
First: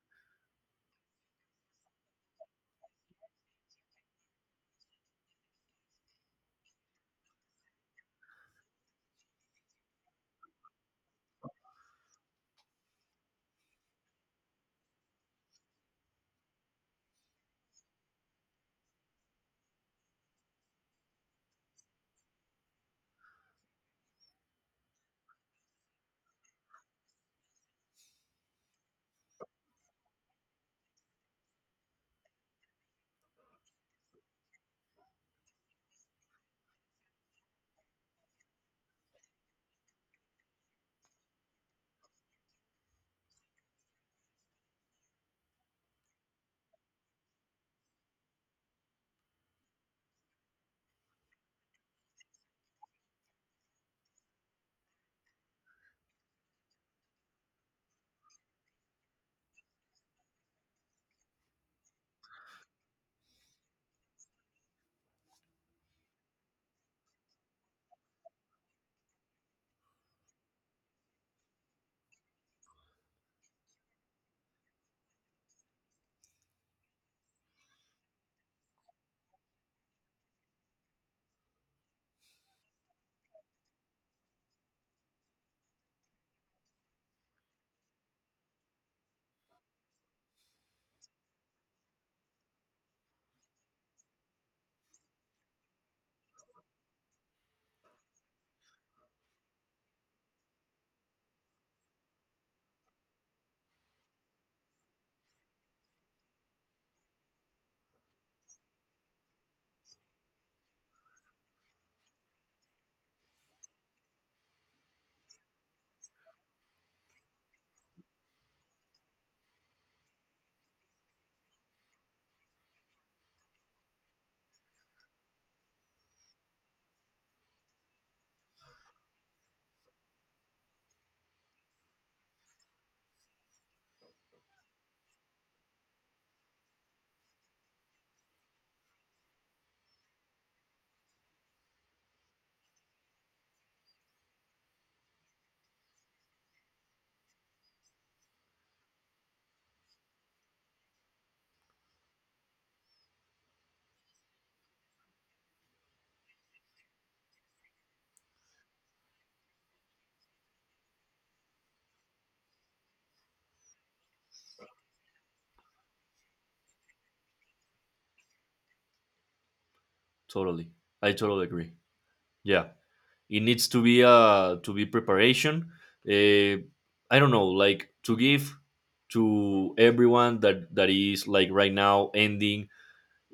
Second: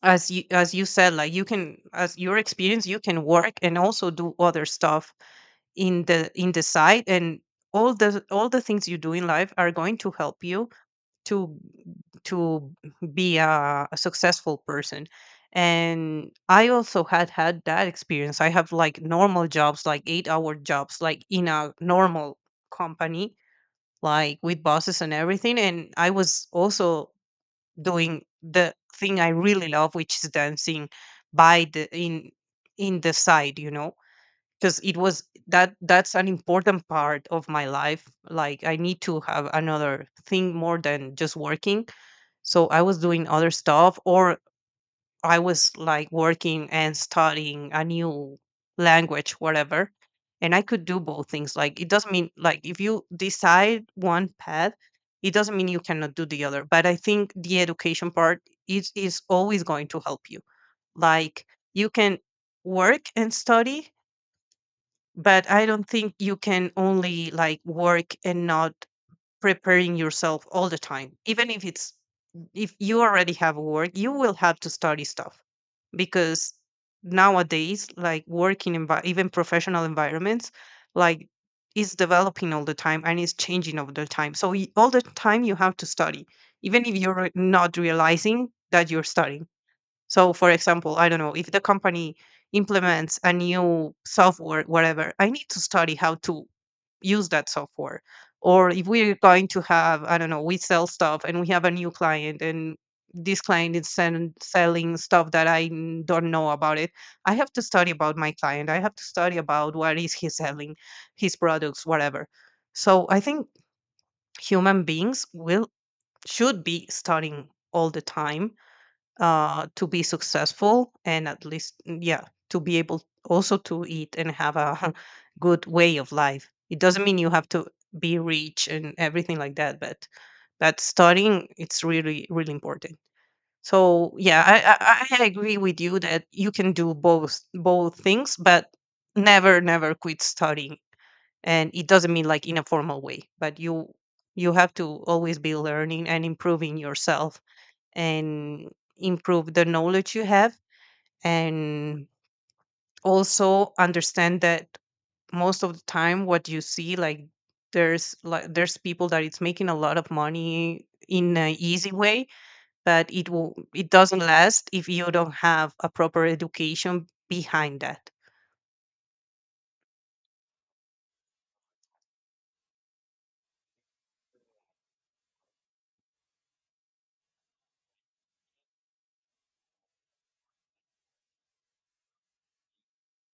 Speaker 1: as you said, like you can, as your experience, you can work and also do other stuff in the side, and all the things you do in life are going to help you to to be a successful person. And I also had that experience. I have like normal jobs, like 8-hour jobs, like in a normal company, like with bosses and everything, and I was also doing the thing I really love, which is dancing, by the in the side, you know, because it was, that that's an important part of my life. Like I need to have another thing more than just working. So I was doing other stuff, or I was like working and studying a new language, whatever. And I could do both things. Like it doesn't mean, like if you decide one path, it doesn't mean you cannot do the other. But I think the education part is always going to help you. Like you can work and study, but I don't think you can only like work and not preparing yourself all the time, even if it's, if you already have work you will have to study stuff, because nowadays like working even professional environments like is developing all the time and is changing all the time, so all the time you have to study, even if you're not realizing that you're studying. So for example, I don't know, if the company implements a new software, whatever, I need to study how to use that software. Or if we're going to have, I don't know, we sell stuff and we have a new client and this client is selling stuff that I don't know about it. I have to study about my client. I have to study about what is he selling, his products, whatever. So I think human beings will should be studying all the time to be successful, and at least yeah, to be able also to eat and have a good way of life. It doesn't mean you have to be rich and everything like that, but studying it's really really important. So yeah, I agree with you that you can do both things, but never quit studying. And it doesn't mean like in a formal way, but you have to always be learning and improving yourself, and improve the knowledge you have, and also understand that most of the time what you see, like there's people that it's making a lot of money in an easy way, but it will, it doesn't last if you don't have a proper education behind that.
Speaker 2: Totally, I totally agree. Yeah, it needs to be, uh, to be preparation. uh, I don't know, like, to give to everyone that that is like right now ending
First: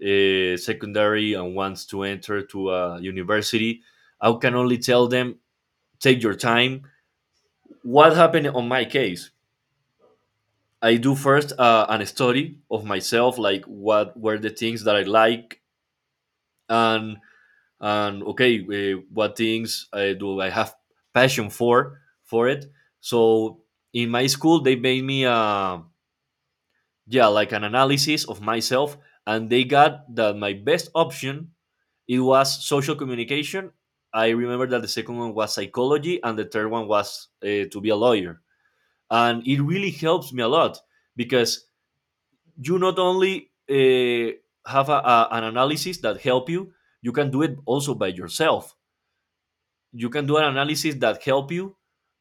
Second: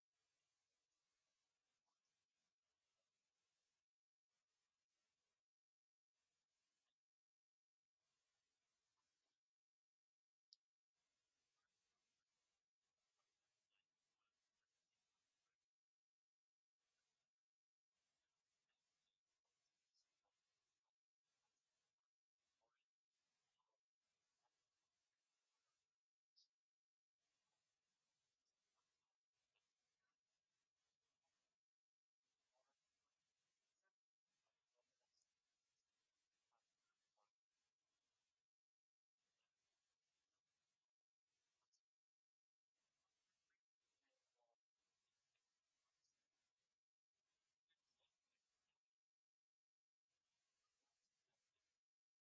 Speaker 2: secondary and wants to enter to a university, I can only tell them, take your time. What happened on my case? I do first an study of myself, like what were the things that I like, and and okay, what things I do I have passion for it. So in my school, they made me a, yeah, like an analysis of myself, and they got that my best option, it was social communication. I remember that the second one was psychology and the third one was to be a lawyer, and it really helps me a lot. Because you not only have a- an analysis that help you, you can do it also by yourself. You can do an analysis that help you,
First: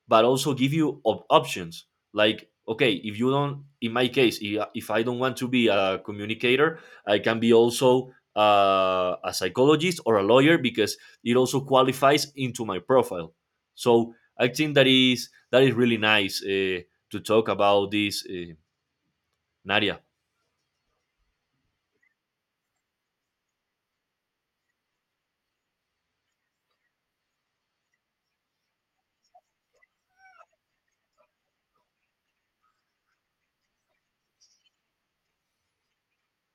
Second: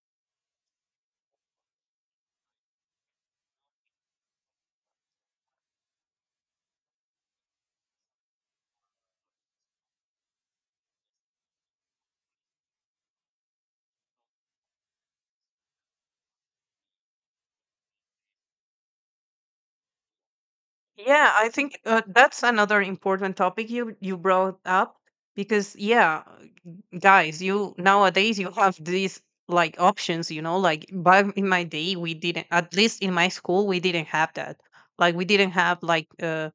Speaker 2: but also give you op- options. Like, okay, if you don't, in my case, I- if I don't want to be a communicator, I can be also a psychologist or a lawyer, because it also qualifies into my profile. So I think that is really nice, to talk about this, Nadia.
Speaker 1: Yeah, I think that's another important topic you brought up, because yeah, guys, you nowadays you have these like options, you know, like back in my day we didn't, at least in my school we didn't have that. Like we didn't have like uh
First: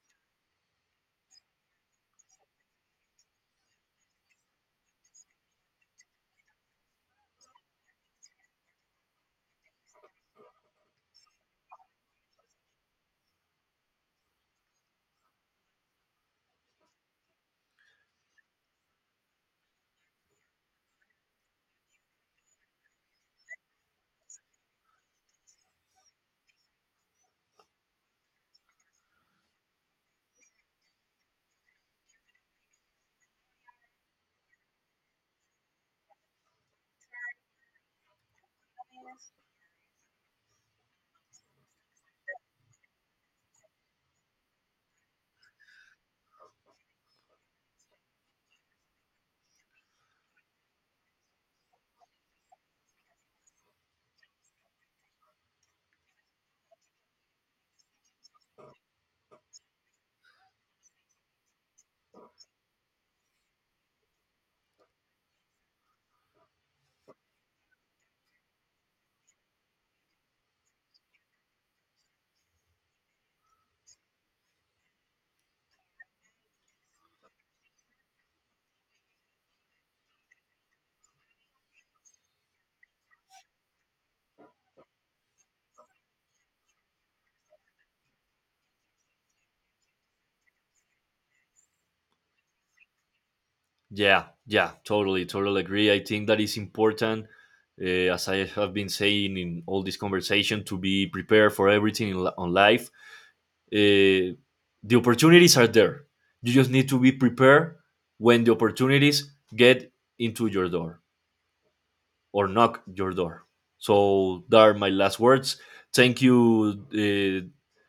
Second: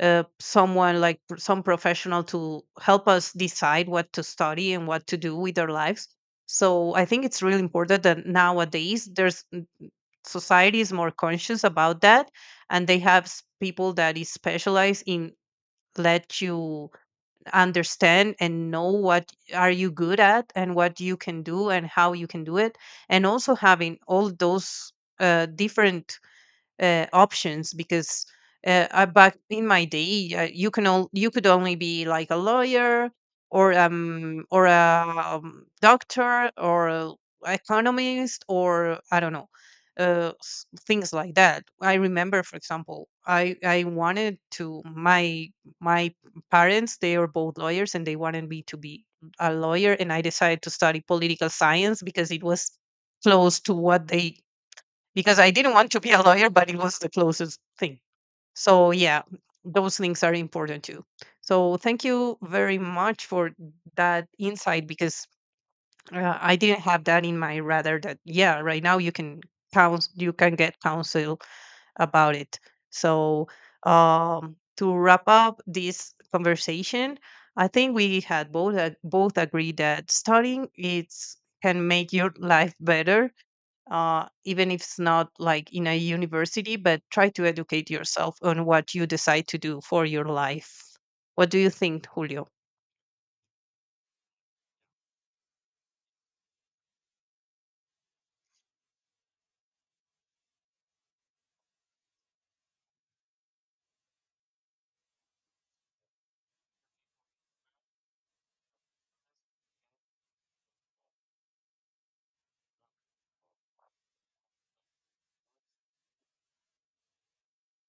Speaker 1: uh someone like some professional to help us decide what to study and what to do with our lives. So I think it's really important that nowadays there's, society is more conscious about that, and they have people that is specialized in let you understand and know what are you good at and what you can do and how you can do it, and also having all those different options, because back in my day, you can, all you could only be like a lawyer or a doctor or a economist or I don't know, things like that. I remember, for example, I wanted to my my parents, they are both lawyers and they wanted me to be a lawyer, and I decided to study political science because it was close to what they, because I didn't want to be a lawyer, but it was the closest thing. So yeah, those things are important too. So thank you very much for that insight, because I didn't have that in my, rather that yeah, right now you can counsel, you can get counsel about it. So to wrap up this conversation, I think we had both both agreed that studying it's, can make your life better, even if it's not like in a university, but try to educate yourself on what you decide to do for your life. What do you think, Julio?
Speaker 2: Yeah, yeah, totally, totally agree. I think that is important, as I have been saying in all this conversation, to be prepared for everything in, li- on life. Uh, the opportunities are there. You just need to be prepared when the opportunities get into your door or knock your door. So, that are my last words. Thank you, uh,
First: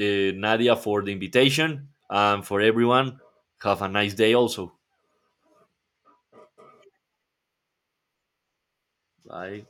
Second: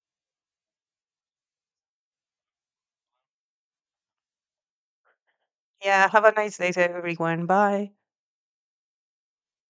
Speaker 2: uh, Nadia, for the invitation and for everyone. Have a nice day also.
Speaker 1: Yeah, have a nice day, everyone. Bye.
Speaker 2: Bye.